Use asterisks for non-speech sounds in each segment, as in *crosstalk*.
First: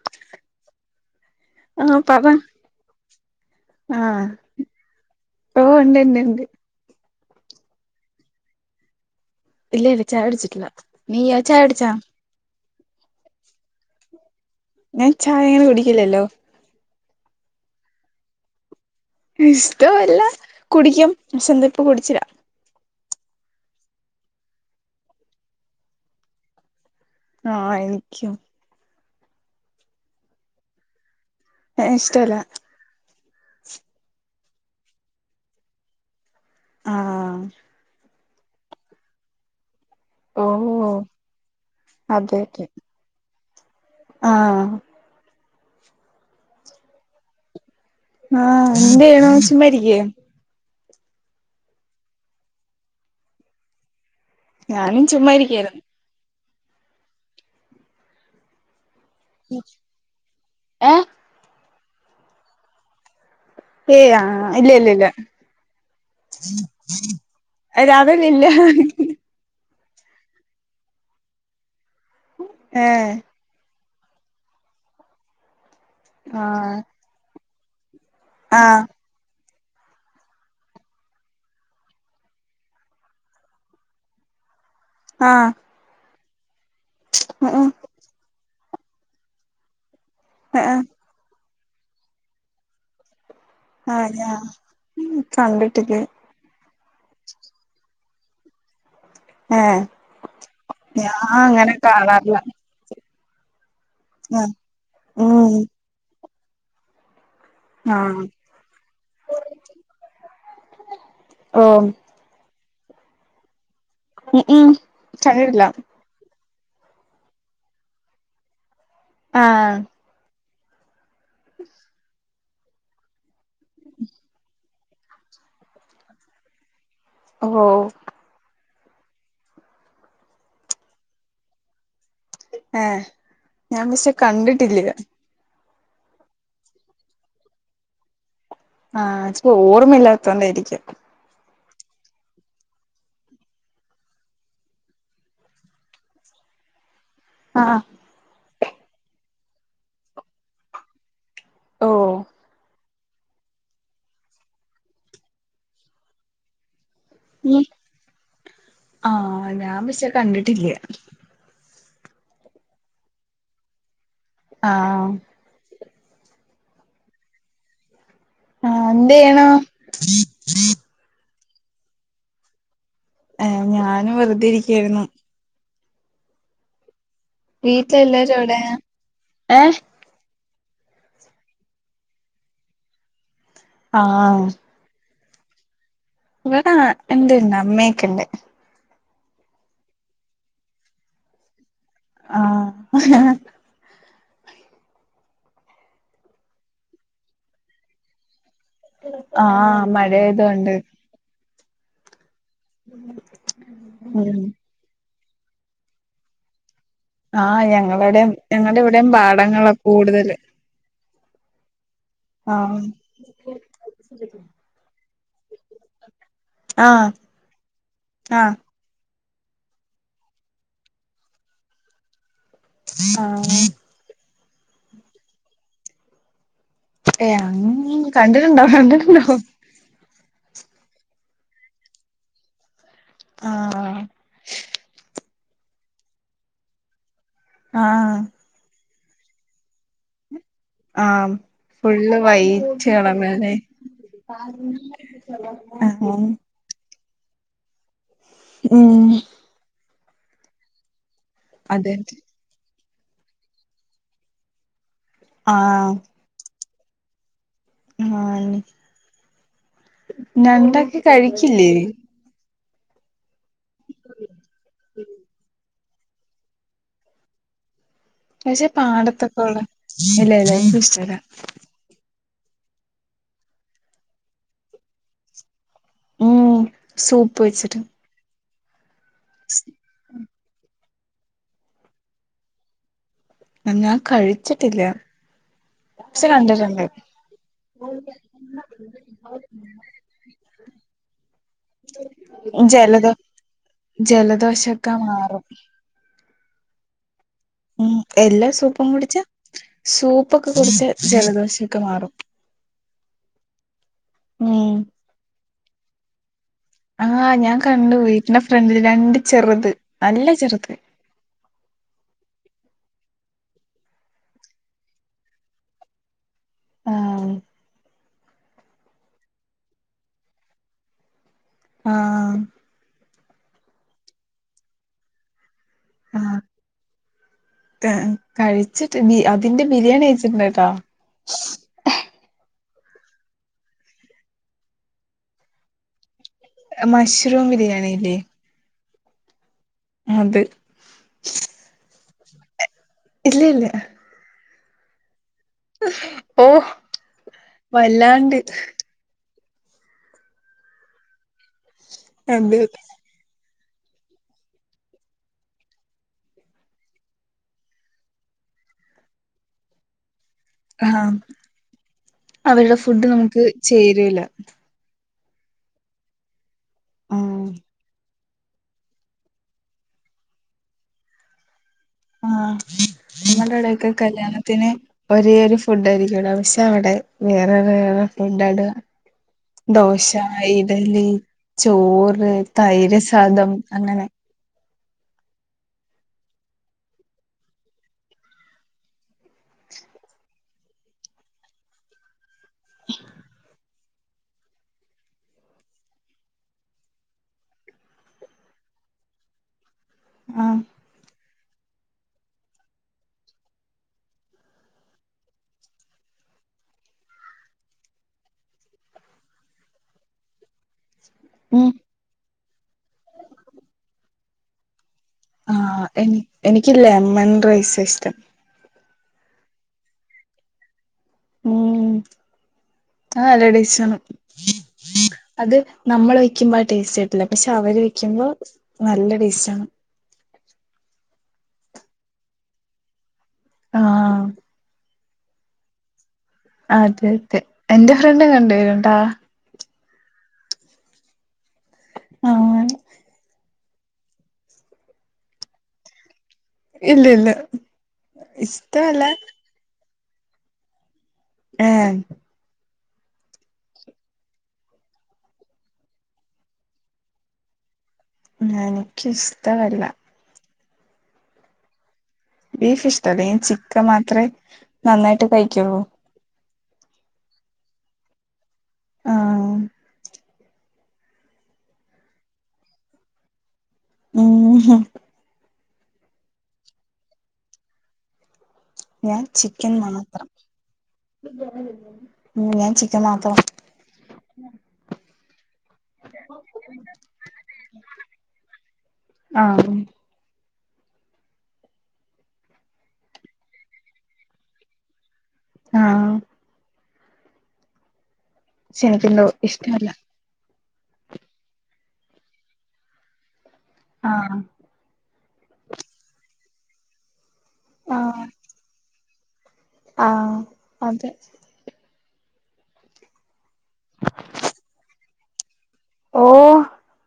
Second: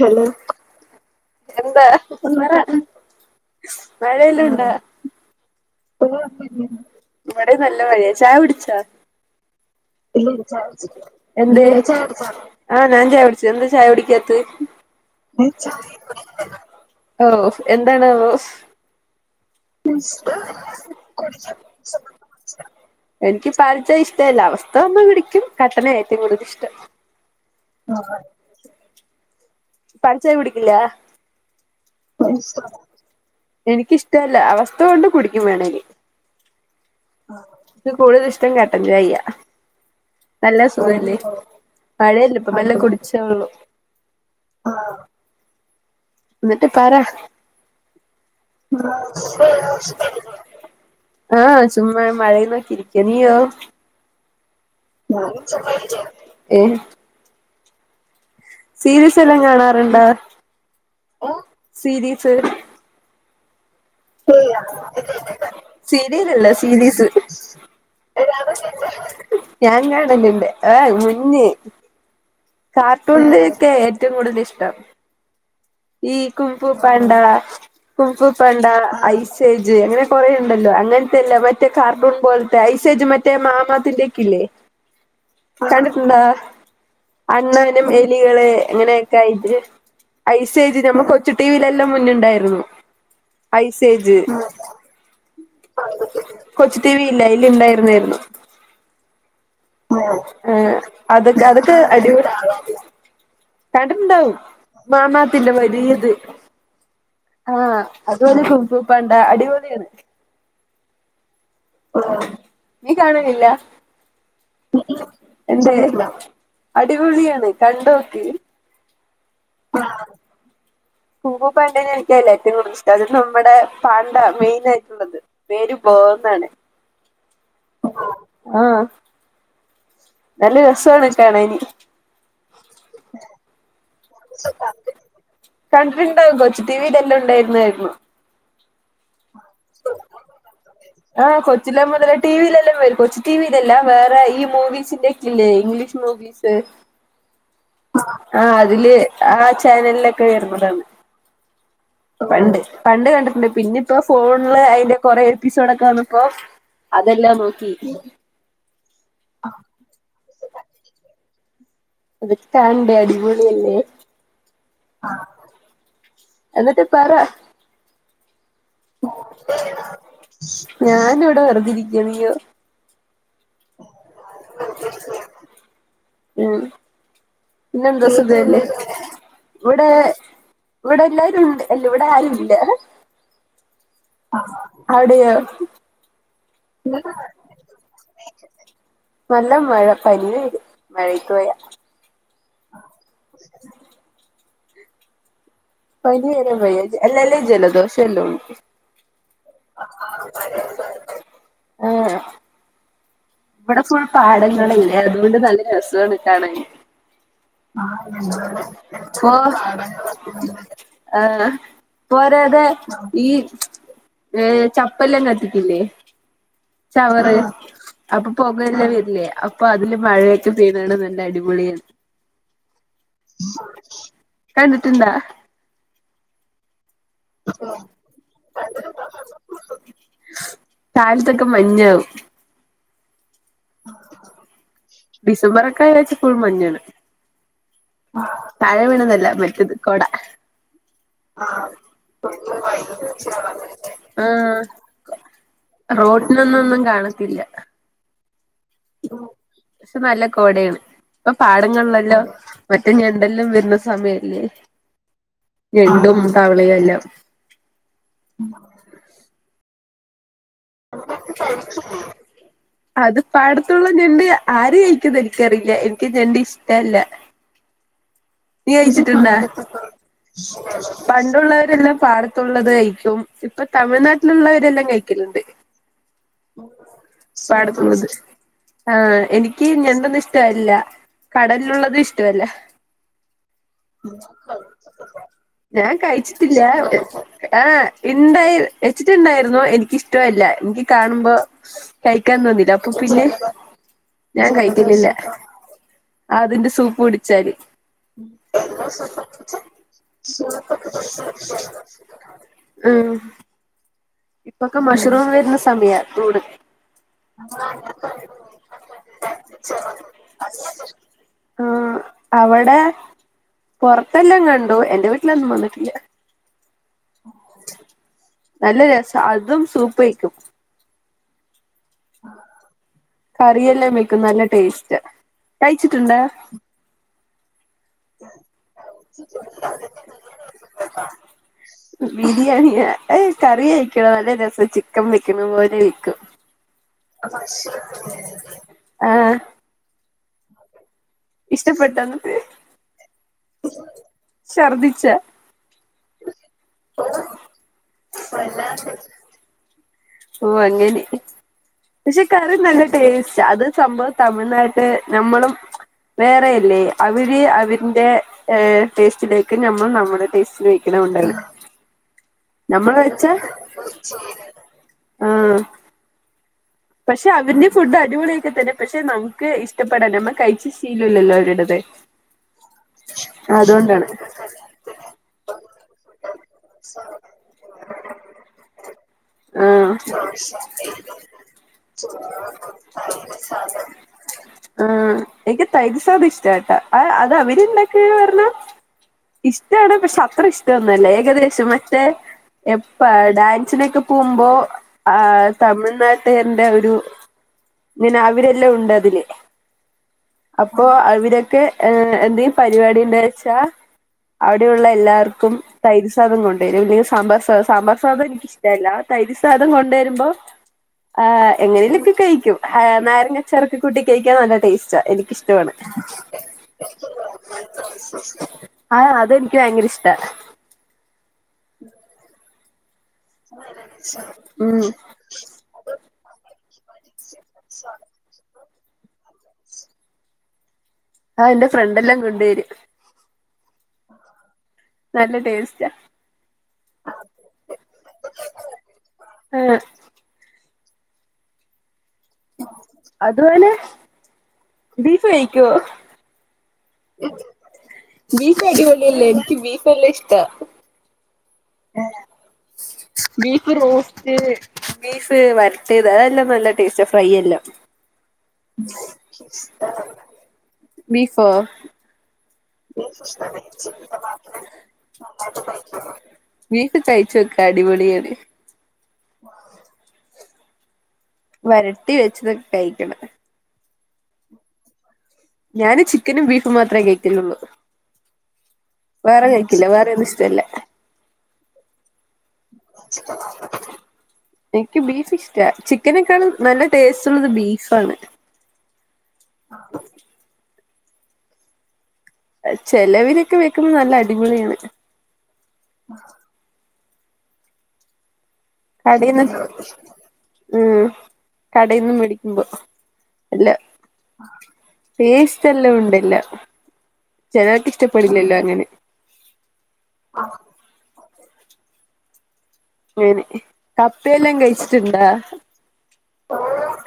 Hello എന്താ ഉം പറ മഴ ആഹ് എല്ലോണ്ടാ? ഓ ഉണ്ട് ഉണ്ട് ഉണ്ട് *unintelligible* ഇവടെ നല്ല മഴയ ചായ കുടിച്ചാ ഇല്ല ഇല്ല ഇല്ലല്ലാ ചായ കുടിച്ചിട്ടില്ല നീയോ എന്തേ കുടിച്ചാ ചായ *unintelligible* ആഹ് ഞാൻചായ കുടിച്ചു എന്തേ ചായ കുടിക്കാത്ത് ഞാൻ ചായ അങ്ങനെ കുടിക്കില്ലല്ലോ *unintelligible* *unintelligible* ഓഹ് എന്താണാവോ ഇഷ്ടോല്ല കുടിക്കും ക്ഷേ ന്തോ ഇപ്പ കുടിച്ചില്ലാ എനിക്ക് പാൽ ചായ ഇഷ്ടല്ല അവസ്ഥ വന്നാ കുടിക്കും കട്ടനാ ഏറ്റവും കൂടുതല് ഇഷ്ടം ആഹ് എനിക്കും പാൽചായ കുടിക്കില്ലാ? ഇഷ്ടല്ല എനിക്കിഷ്ടല്ല അവസ്ഥ കൊണ്ട് കുടിക്കും വേണങ്കീ ആഹ് ക്ക് കൂടുതൽ ഇഷ്ടം കട്ടൻചായിയാ ഓ നല്ല സുഖല്ലേ മഴല്ല അതെ ഇപ്പൊ അതെ മെല്ലെ കുടിച്ചോളു ആഹ് എന്നിട്ട് പറ ആഹ് എന്ത് ചെയ്യണു ചുമ്മാ ഇരിക്കേ *unintelligible* ആഹ് ചുമ്മാ ഞാൻ മഴയും നോക്കി ഇരിക്ക നീയോ ഞാനും ചുമ്മാ ഇരിക്കാ. ഏ സീരീസ് എല്ലാം കാണാറ്ണ്ടാ ഏഹ് സീരീസ് ഏയ് ആ ഇല്ല ഇല്ല ഇല്ല സീരിയലല്ല സീരീസ് രാധെ നിന്നെ ഞാൻ കാണല്ണ്ട് ഏഹ് മുന്ന് ഏഹ് കാർട്ടൂണ്ന്റെക്കെ ഏറ്റവും കൂടുതൽ ഇഷ്ടം ഈ കുംഫു ആഹ് പാണ്ടാ കുംഫു പാണ്ടാ ആഹ് ഐസ് സേജ് അങ്ങനെ കൊറേയുണ്ടല്ലോ അങ്ങൻതെല്ല മറ്റേ കാർട്ടൂൺ പോൽത്തെ ഐസേജ് മറ്റേ മാമാത്തിന്റെക്കില്ലേ *inaudible* ആഹ് കണ്ടിട്ടുണ്ടോ അണ്ണാനും എലികള് അങ്ങനെയൊക്കെ ആയിട്ട് ആഹ് സ്സേജ് ഞമ്മ കൊച്ചു ടിവിയിലെല്ലാം മുന്ന്ണ്ടായിരുന്നു ആഹ് ഞാ ഉം കണ്ട്ട്ടില്ലേ കൊച്ചുടിവി ഇല്ലെ അയ്ല് ഇണ്ടായിരുന്നേർന്നു ഏഹ് ഏ ഏ ഞാൻ അതൊക്ക അങ്ങനെ അതൊക്കെ അടിപൊ കാണാറില്ല കണ്ടിട്ടുണ്ടാവും ഉം മാമാത്തിന്റെ ഉം വലിയത് ആ ആഹ് അതുപോലെ കുപൂ പാണ്ട അടിപൊളിയാണ് ഓ നീ കാണനില്ല ഉം ഉം കണ്ടിട്ടില്ല എന്തേ അടിപൊളിയാണ് കണ്ടോക്ക് ആഹ് കുപൂ പേട്ടെനെ *unintelligible* അത് നമ്മുടെ പാണ്ട മെയിനായിട്ടുള്ളത് പേര് ബോ ന്നാണ് അവോ ആ നല്ല രസോണ് കാണാന് ഏ ഞാൻ പക്ഷെ കണ്ടിട്ടില്ല കണ്ടിട്ടുണ്ടാവും കൊച്ചു ടി വി തന്നെ ഉണ്ടായിരുന്നതായിരുന്നു ആ ച്പ്പോ ഓർമ്മയില്ലാത്തോണ്ടായിരിക്കും ആ കൊച്ചിലെ മുതലേ ടിവിയിലെല്ലാം വരും കൊച്ചി ടിവിയിലല്ല വേറെ ഈ മൂവീസിന്റെക്കില്ലേ ഇംഗ്ലീഷ് മൂവി വീസ് അ ആ ആ അതില് ആ ചാനലിലൊക്കെ വരുന്നതാണ് ഓ പണ്ട് പണ്ട് കണ്ടിട്ടുണ്ട് പിന്നെ ഇപ്പോ ഫോണില് അതിന്റെ കൊറെ എപ്പിസോഡോക്കെ വന്നപ്പോ അതെല്ലാം ഉം നോക്കി ആഹ് ഞാൻ പക്ഷേ കണ്ടിട്ടില്ല അതൊക്കെകാണണ്ടേ അടിപൊളിയല്ലെ ആഹ് എന്നിട്ട് പറ ആഹ് എന്ത് ചെയ്യണു ഞാൻ ഇവ്ടെ വെറ്തെരിക്കാ നീയൊ ഏ ഞാനും വെറുതെ ഇരിക്കേര്ന്നു ഉം പിന്നെന്ത വീട്ടിലെല്ലാരും എവിടെ സുഖല്ലേ ഏഹ് ഇവടെ ഇവടെ എല്ലാരുണ്ട് എല്ല ഇവടെ ആരുല്ല ആഹ് അവിടെയോ ഇവിടെ ഇണ്ട്ണ്ട് അമ്മയൊക്കെണ്ട് നല്ല മഴ പനി പിടിക്കും മഴയത്ത് പോയ ആഹ് പനി വരാൻ വയ്യ അല്ലേലേ ജലദോഷം ഉള്ളൂ ആഹ് മഴയായതൊണ്ട് ഏ ഇവിടെ ഫുൾ ഉം പാടങ്ങളല്ലേ അതുകൊണ്ട് നല്ല രസമാണ് കാണാൻ ആഹ് ഞങ്ങളവിടെയും ഞങ്ങളുടെ ഇവിടെയും ഓഹ് പാടങ്ങളാ കൂടുതല് ആഹ് പോരാതെ ആഹ് ഈ ഏഹ് ചപ്പല്ലൊം കത്തിക്കില്ലേ ആഹ് ചവറ് അപ്പൊ ആഹ് പുകയെല്ലാം വരില്ലേ അപ്പൊ അതില് മഴയൊക്കെ പെയ്തെ കാണാൻ നല്ല അടിപൊളിയ ആഹ് കണ്ടിട്ടുണ്ടാ ഏഹ് കണ്ടിട്ടുണ്ടോ കണ്ടിട്ടുണ്ടോ കാലത്തൊക്കെ മഞ്ഞാവും ആഹ് ഡിസംബറ് ഒക്കെ ആയാച്ച്പ്പോ ഫുൾ മഞ്ഞാണ് ആഹ് താഴെ വീണന്നൊല്ല മറ്റേത് കോട ആഹ് ഫുള്ള് *unintelligible* വൈറ്റ് കളറല്ലേ ഉം ആഹ് റോഡിലൊന്നൊന്നും കാണത്തില്ല മ്മ് ക്ഷെ നല്ല കോടേണ് ഇപ്പൊ അതെ പാടങ്ങൾല്ലെല്ലാം മറ്റേ ഞെണ്ടെല്ലാം വരുന്ന സമയല്ലേ ആഹ് ഞെണ്ടും തവളയും എല്ലാം ആഞ്ഞ് ഞണ്ടൊക്കെ കഴിച്ചില്ലേ അത് പാടത്തുള്ള ഞണ്ട് ആര് കയിക്കുന്നെൻക്കറീല്ല എൻക്ക് ഞെണ്ട് ഇഷ്ടല്ല പക്ഷെ നീ കയിച്ചിട്ട്ണ്ടോ പാടത്തൊക്കെ ഉള്ള ഇല്ല ഇല്ല എനിക്കിഷ്ടല്ല പണ്ടുള്ളവരെല്ലാം പാടത്ത് പാടത്തുള്ളത് കഴിക്കും ഇപ്പൊ തമിഴ്നാട്ടിലുള്ളവരെല്ലാം കഴിക്കല്ണ്ട് ഉം സൂപ്പ് വെച്ചിട്ട് പാടത്തൂന്നത് ആഹ് എനിക്ക് ഞെണ്ടൊന്നും ഇഷ്ടമല്ല കടലിലുള്ളത് ഇഷ്ടമല്ല ആഹ് ഞാൻ കഴിച്ചിട്ടില്ല ഞാൻ പക്ഷെ കഴിച്ചിട്ടില്ല കണ്ടിട്ടുണ്ട് ആഹ് ഇണ്ടായി വെച്ചിട്ടുണ്ടായിരുന്നു എനിക്കിഷ് ട്യല്ല ഇൻക്ക് കാണുമ്പോ കഴിക്കാൻ തോന്നീല്ല അപ്പൊ പിന്നെ ഞാൻ ജലദോശൊക്കെ കഴിക്കലില്ല മാറും അതിന്റെ സൂപ്പ് കുടിച്ചാല് മ്മ് എല്ലാ സൂപ്പും കുടിച്ചാ സൂപ്പൊക്കെ കുടിച്ചാ ജലദോശൊക്കെ മാറും മ്മ് ഉം ഇപ്പൊക്കെ മഷ്റൂം വര്ന്ന സമയാ കൂണ് ആഹ് ഞാൻ കണ്ടു വീട്ടിന്റെ ഫ്രണ്ടില് രണ്ട് ചെറുത് നല്ല ചെറ്ത് ആഹ് അവടെ പൊറത്തെല്ലാം കണ്ടു എന്റെ വീട്ടിലൊന്നും വന്നിട്ടില്ല ആഹ് നല്ല രസാ അതും സൂപ്പ് വെയ്ക്കും ആഹ് കറിയെല്ലാം വെക്കും നല്ല ടേസ്റ്റാ കഴിച്ചിട്ടുണ്ടോ ക കഴിച്ചിട്ട്ന്നീ അതിന്റെ ബിരിയാണി കഴിച്ചിട്ടുണ്ട്ട്ടാേ ബിരിയാണിയാ ഏഹ് കറി കഴിക്കണം നല്ല രസം ചിക്കൻ വെക്കുന്ന പോലെ ഇരിക്കും മഷ്റൂം ബിരിയാണില്ലേ ആഹ് അത് ഇഷ്ട്ടപ്പെട്ടോന്നട്ട് ഇല്ല ഇല്ല ശർദിച്ചാ ഓഹ്‌ വല്ലാണ്ട് ഓ അങ്ങനെ പക്ഷെ കറി അത് നല്ല ടേസ്റ്റാ അത് സംഭവം തമിഴ്നാട്ട് നമ്മളും വേറെയല്ലേ അവര് അവരിന്റെ ടേസ്റ്റിലേക്കും നമ്മൾ നമ്മുടെ ടേസ്റ്റ് സ്റ്റിലേക്കും ആഹ് അഉണ്ടാകുന്നെ അവരുടെ നമ്മള് ഫുഡ് വെച്ചാ നമുക്ക് ചേരൂല ആഹ് പക്ഷെ ആഹ് അവര്ന്റിം ഫുഡ് അടിപൊളിയൊക്കെ തന്നെ പക്ഷെ നമ് മുക്ക് ഇഷ്ടപ്പെട നമ്മ കഴിച്ച് ശീലല്ലല്ലോ ഓര്ടേത് ആഹ് നമ്മടെ ഇടെക്കെ കല്യാണത്തിന് ഒരേ ഒരു ഫുഡ് ആയിരിക്കാേല്ലോ പക്ഷെ അവടെ വേറെ വേറെ ഫുഡാ ടാ ആ ദോശ ഇഡലി ചോറ് തൈര്സാദം അങ്ങനെ ആഹ് എൻക്ക് തൈര്സാധ് ഇഷ്ട്ടാട്ടോ അഅ് അത് അവര്ണ്ടാക്ക്ണാർന്ന ഇഷ്ട്ടാണ് പക്ഷെ അത്ര ഇഷ്ടന്നൊല്ല ഏകദേശം മറ്റേ എപ്പ ഡാൻസിനൊക്കെ പോവുമ്പോ ആ തമിഴ്നാട്ട് ട്ടെന്റെഒരു ഇങ്ങനെ അവ് രെല്ലാം ഉണ്ട് അതില് ആഹ് അപ്പൊ അവരൊക്കെ എന്തേലും പരിപാടി ഉണ്ട് വെച്ചാ, അവിടെ ഉള്ള എല്ലാവർക്കും. തൈര്സാധം കൊണ്ടുവരും, അല്ലെൽ സാമ്പാർ സാം സാമ്പാർ സാധം എനിക്ക് ഇഷ്ടമല്ല, തൈര് സാധം കൊണ്ടു വരുമ്പോ.. ആഹ് ഉം എങ്ങനേലുവൊക്കെ കഴിക്കും, നാരങ്ങാച്ചാറൊക്കെ കൂട്ടി കഴിക്കാൻ നല്ല ടേസ്റ്റാ എനി ആഹ് എ എനിക്ക ലെമൺ റൈസാ ഇഷ്ടം. ആഹ്, അതെനിക്ക് ഭയങ്കര ഇഷ്ട. ഉം, അത് നല്ല ടേസ്റ്റ് ആണ് ഉം അത് നമ്മൾ വെക്കുമ്പോൾ ആ ടേസ്റ്റ് ആയിട്ടില്ല, പക്ഷെ അവര് വെക്കുമ്പോൾ നല്ല ടേസ്റ്റ് ആണ്. ആഹ് എന്റെ ഫ്രണ്ടെല്ലാം കൊണ്ടുവരും ആ നല്ല ടേസ്റ്റാ ആഹ് അതെ അതെ, എന്റെ ഫ്രണ്ടും കൊണ്ട് വരൂട്ടാ ആഹ് ആഹ് അതുപോലെ, ബീഫ് കഴിക്കുവോ? ഇല്ല ഇല്ല ബീഫ് ഇഷ്ടമല്ല അടിപൊളിയല്ലേ? എനിക്ക് ബീഫ് നല്ല ഇഷ്ട. ആഹ്. ബീഫ്റോസ്റ്റ്. ബീഫ് വരട്ടിയത് അതെല്ലാം നല്ല ടേസ്റ്റ, ഫ്രൈ എല്ലാം.. എനക്ക്ഷ്ടമല്ല. ബീഫോ? ബീഫ് ഇഷ്ടല്ല ഞാൻ ചിക്കൻ മാത്രേ നന്നായിട്ട് കഴിക്കുള്ളൂ. ബീഫ് കഴിച്ചോക്ക്, അടിപൊളിയണ്. ആഹ് വരട്ടി വെച്ചതൊക്കെ കഴിക്കണം. ഉംഹ്, ഞാന് ചിക്കനും ബീഫും മാത്രമേ കഴിക്കലുള്ളു, ഞാൻ വേറെ കഴിക്കില്ല വേറേതും ഇഷ്ടല്ല. ഉം, ഞാൻ ചി *unintelligible* എനിക്ക് ബീഫ് ഇഷ്ട. ചിക്കനെക്കാളും നല്ല ടേസ്റ്റ് ഉള്ളത് ബീഫാണ്. ആഹ് ചെലവരൊക്കെ വെക്കുന്നെ നല്ല അടിപൊളിയാണ്. ആഹ് പക്ഷെ എനിക്കെന്തോ ഇഷ്ടമല്ല *unintelligible* ഉം കടേന്ന് മേടിക്കുമ്പോ അല്ല ആഹ് ടേസ്റ്റ് എല്ലാം ഉണ്ടല്ലോ ചിലർക്ക് ആഹ് ഇഷ്ടപ്പെടില്ലല്ലോ അങ്ങനെ ആഹ് അതെ അങ്ങനെ കപ്പയെല്ലാം കഴിച്ചിട്ടുണ്ടാ ഓ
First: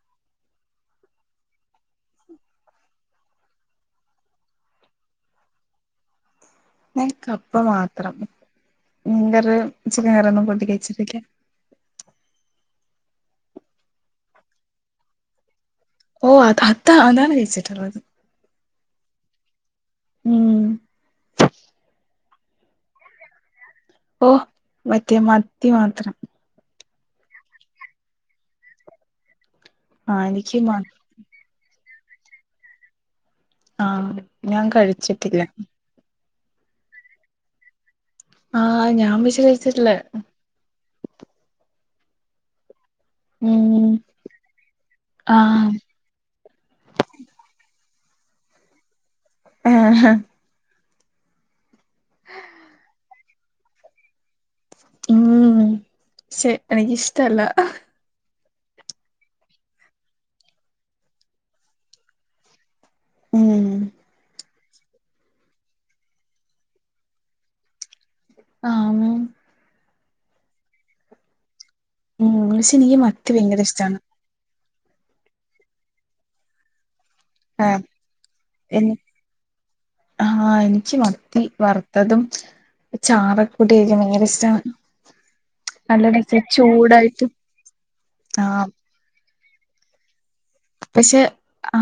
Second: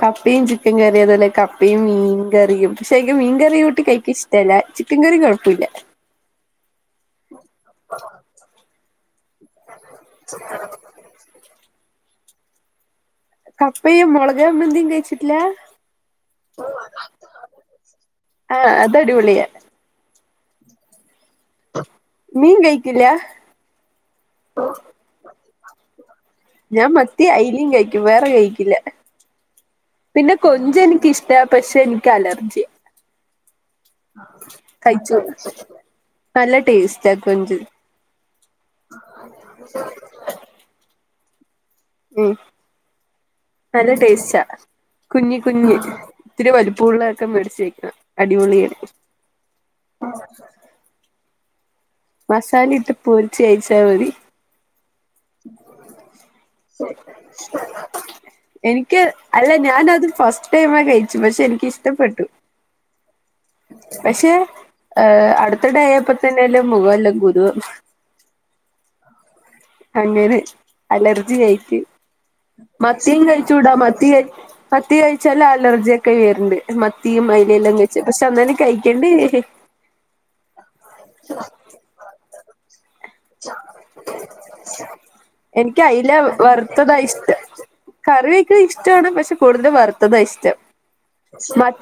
ക പ്പയും ചിക്കൻകറിയും അതുപോലെ കപ്പയും മീൻ കറിയും പക്ഷെ എനിക്ക് മീൻ കറി കൂട്ടി കഴിക്കാൻ ഇഷ്ട ചിക്കൻ കറി കൊഴപ്പില്ല ഞാൻ കപ്പ മാത്രം മീൻ കറി ചിക്കൻ കറിയൊന്നും കൂട്ടി കഴിച്ചിട്ടില്ല കപ്പയും മുളക് ചമ്മന്തിയും കഴിച്ചിട്ടില്ല ഓ അത് അത് അതാണ് കയിച്ചിട്ടുള്ളത് ആഹ് അത് അടിപൊളിയാ ഉം മീൻ കഴിക്കൂല്ല ഓ മറ്റേ മത്തി മാത്രം ഞാൻ മത്തി അയലയും കഴിക്കും വേറെ കഴിക്കില്ല ആഹ് പിന്നെ എനിക്ക് മ കൊഞ്ച് എനിക്കിഷ്ടവാ പക്ഷെ എനിക്കലർജിയാ ആഹ് ഞാൻ കഴിച്ചോ കഴിച്ചിട്ടില്ല നല്ല ടെസ്റ്റാ കൊഞ്ച് ആഹ് ഞാൻ പക്ഷേ കഴിച്ചിട്ടില്ല ഉം ഉം നല്ല ടേസ്റ്റാ കുഞ്ഞി ആഹ് കുഞ്ഞ് ഇത്തിരി വലിപ്പമുള്ളയൊക്കെ മേടിച്ചേക്കണം അടിപൊളിയാണ് ആഹാ മസാലയിട്ട് പൊരിച്ച് കഴിച്ചാ മതി ഉം ശെ എനിക്കിഷ്ടല്ല. എനിക്ക് അല്ല ഞാനത് ഫസ്റ്റ് ടൈംമാ കഴിച്ചെ പക്ഷെ എനിക്കിഷ്ടപ്പെട്ടു. ഉം പക്ഷെ ഏഹ് അട്ത്ത്ഡേ ആയപ്പോത്തെന്നേല്ലും മൂവല്ലോം വെരോ ഉം അങ്ങനെ അലർജി യായിറ്റ് ഉം പക്ഷെ എനിക്ക് മത്തിയും മത്തി ഭയങ്കര കഴിച്ചുടാ ഇഷ്ടാണ് മത്തി കഴി മത്തി കഴിച്ചാല് അലർജ്യൊക്കെ വെര്ണ്ട്. മത്തിയും അയലയെല്ലാം ആഹ് കഴിച്ചു പക്ഷെ അന്നാലും എനി കഴിക്കണ്ടേ ആഹ് ഇൻക്ക് മത്തി വറ്ത്തതും ചാറൊക്കെ കൂട്ടി കഴിക്കാൻ ഭയങ്കരെഷ്ടാണ് എനിക്ക് നല്ല അയില ടേസ്റ്റ് വറുത്തതാ ഇഷ്ടം ചൂടായിട്ട് കറി വയ്ക്കുന്ന ആഹ് ഇഷ്ടാണ് പക്ഷെ കൂടുതലും വറ്ത്തതാ ഇഷ്ടം. പക്ഷെ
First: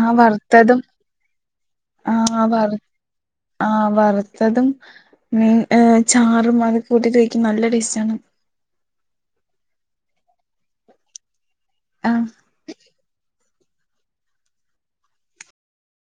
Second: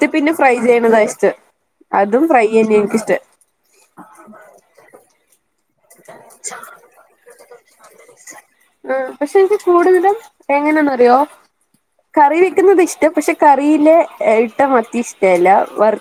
ആ പിന്നെ ഫ്രൈ വറുത്തതും ചെയ്യണതാ ഇഷ്ടം അതും ആഹ് ഫ്രൈയെനെ വറു എനിക്കിഷ്ടം. ആഹ് വറ്ത്തതും മീൻ ഏഹ് ചാറും അതു കൂട്ടിട്ട് കഴിക്കാൻ നല്ല ടേസ്റ്റാണ്. ഉം പക്ഷെ എനിക്ക് കൂടുതലും എങ്ങനേന്നറ്യോ ആഹ് കറി വെക്കുന്നത് ഇഷ്ടം പക്ഷെ കറിയിലെ ഇട്ട മത്തിഷ്ടല്ല വറ്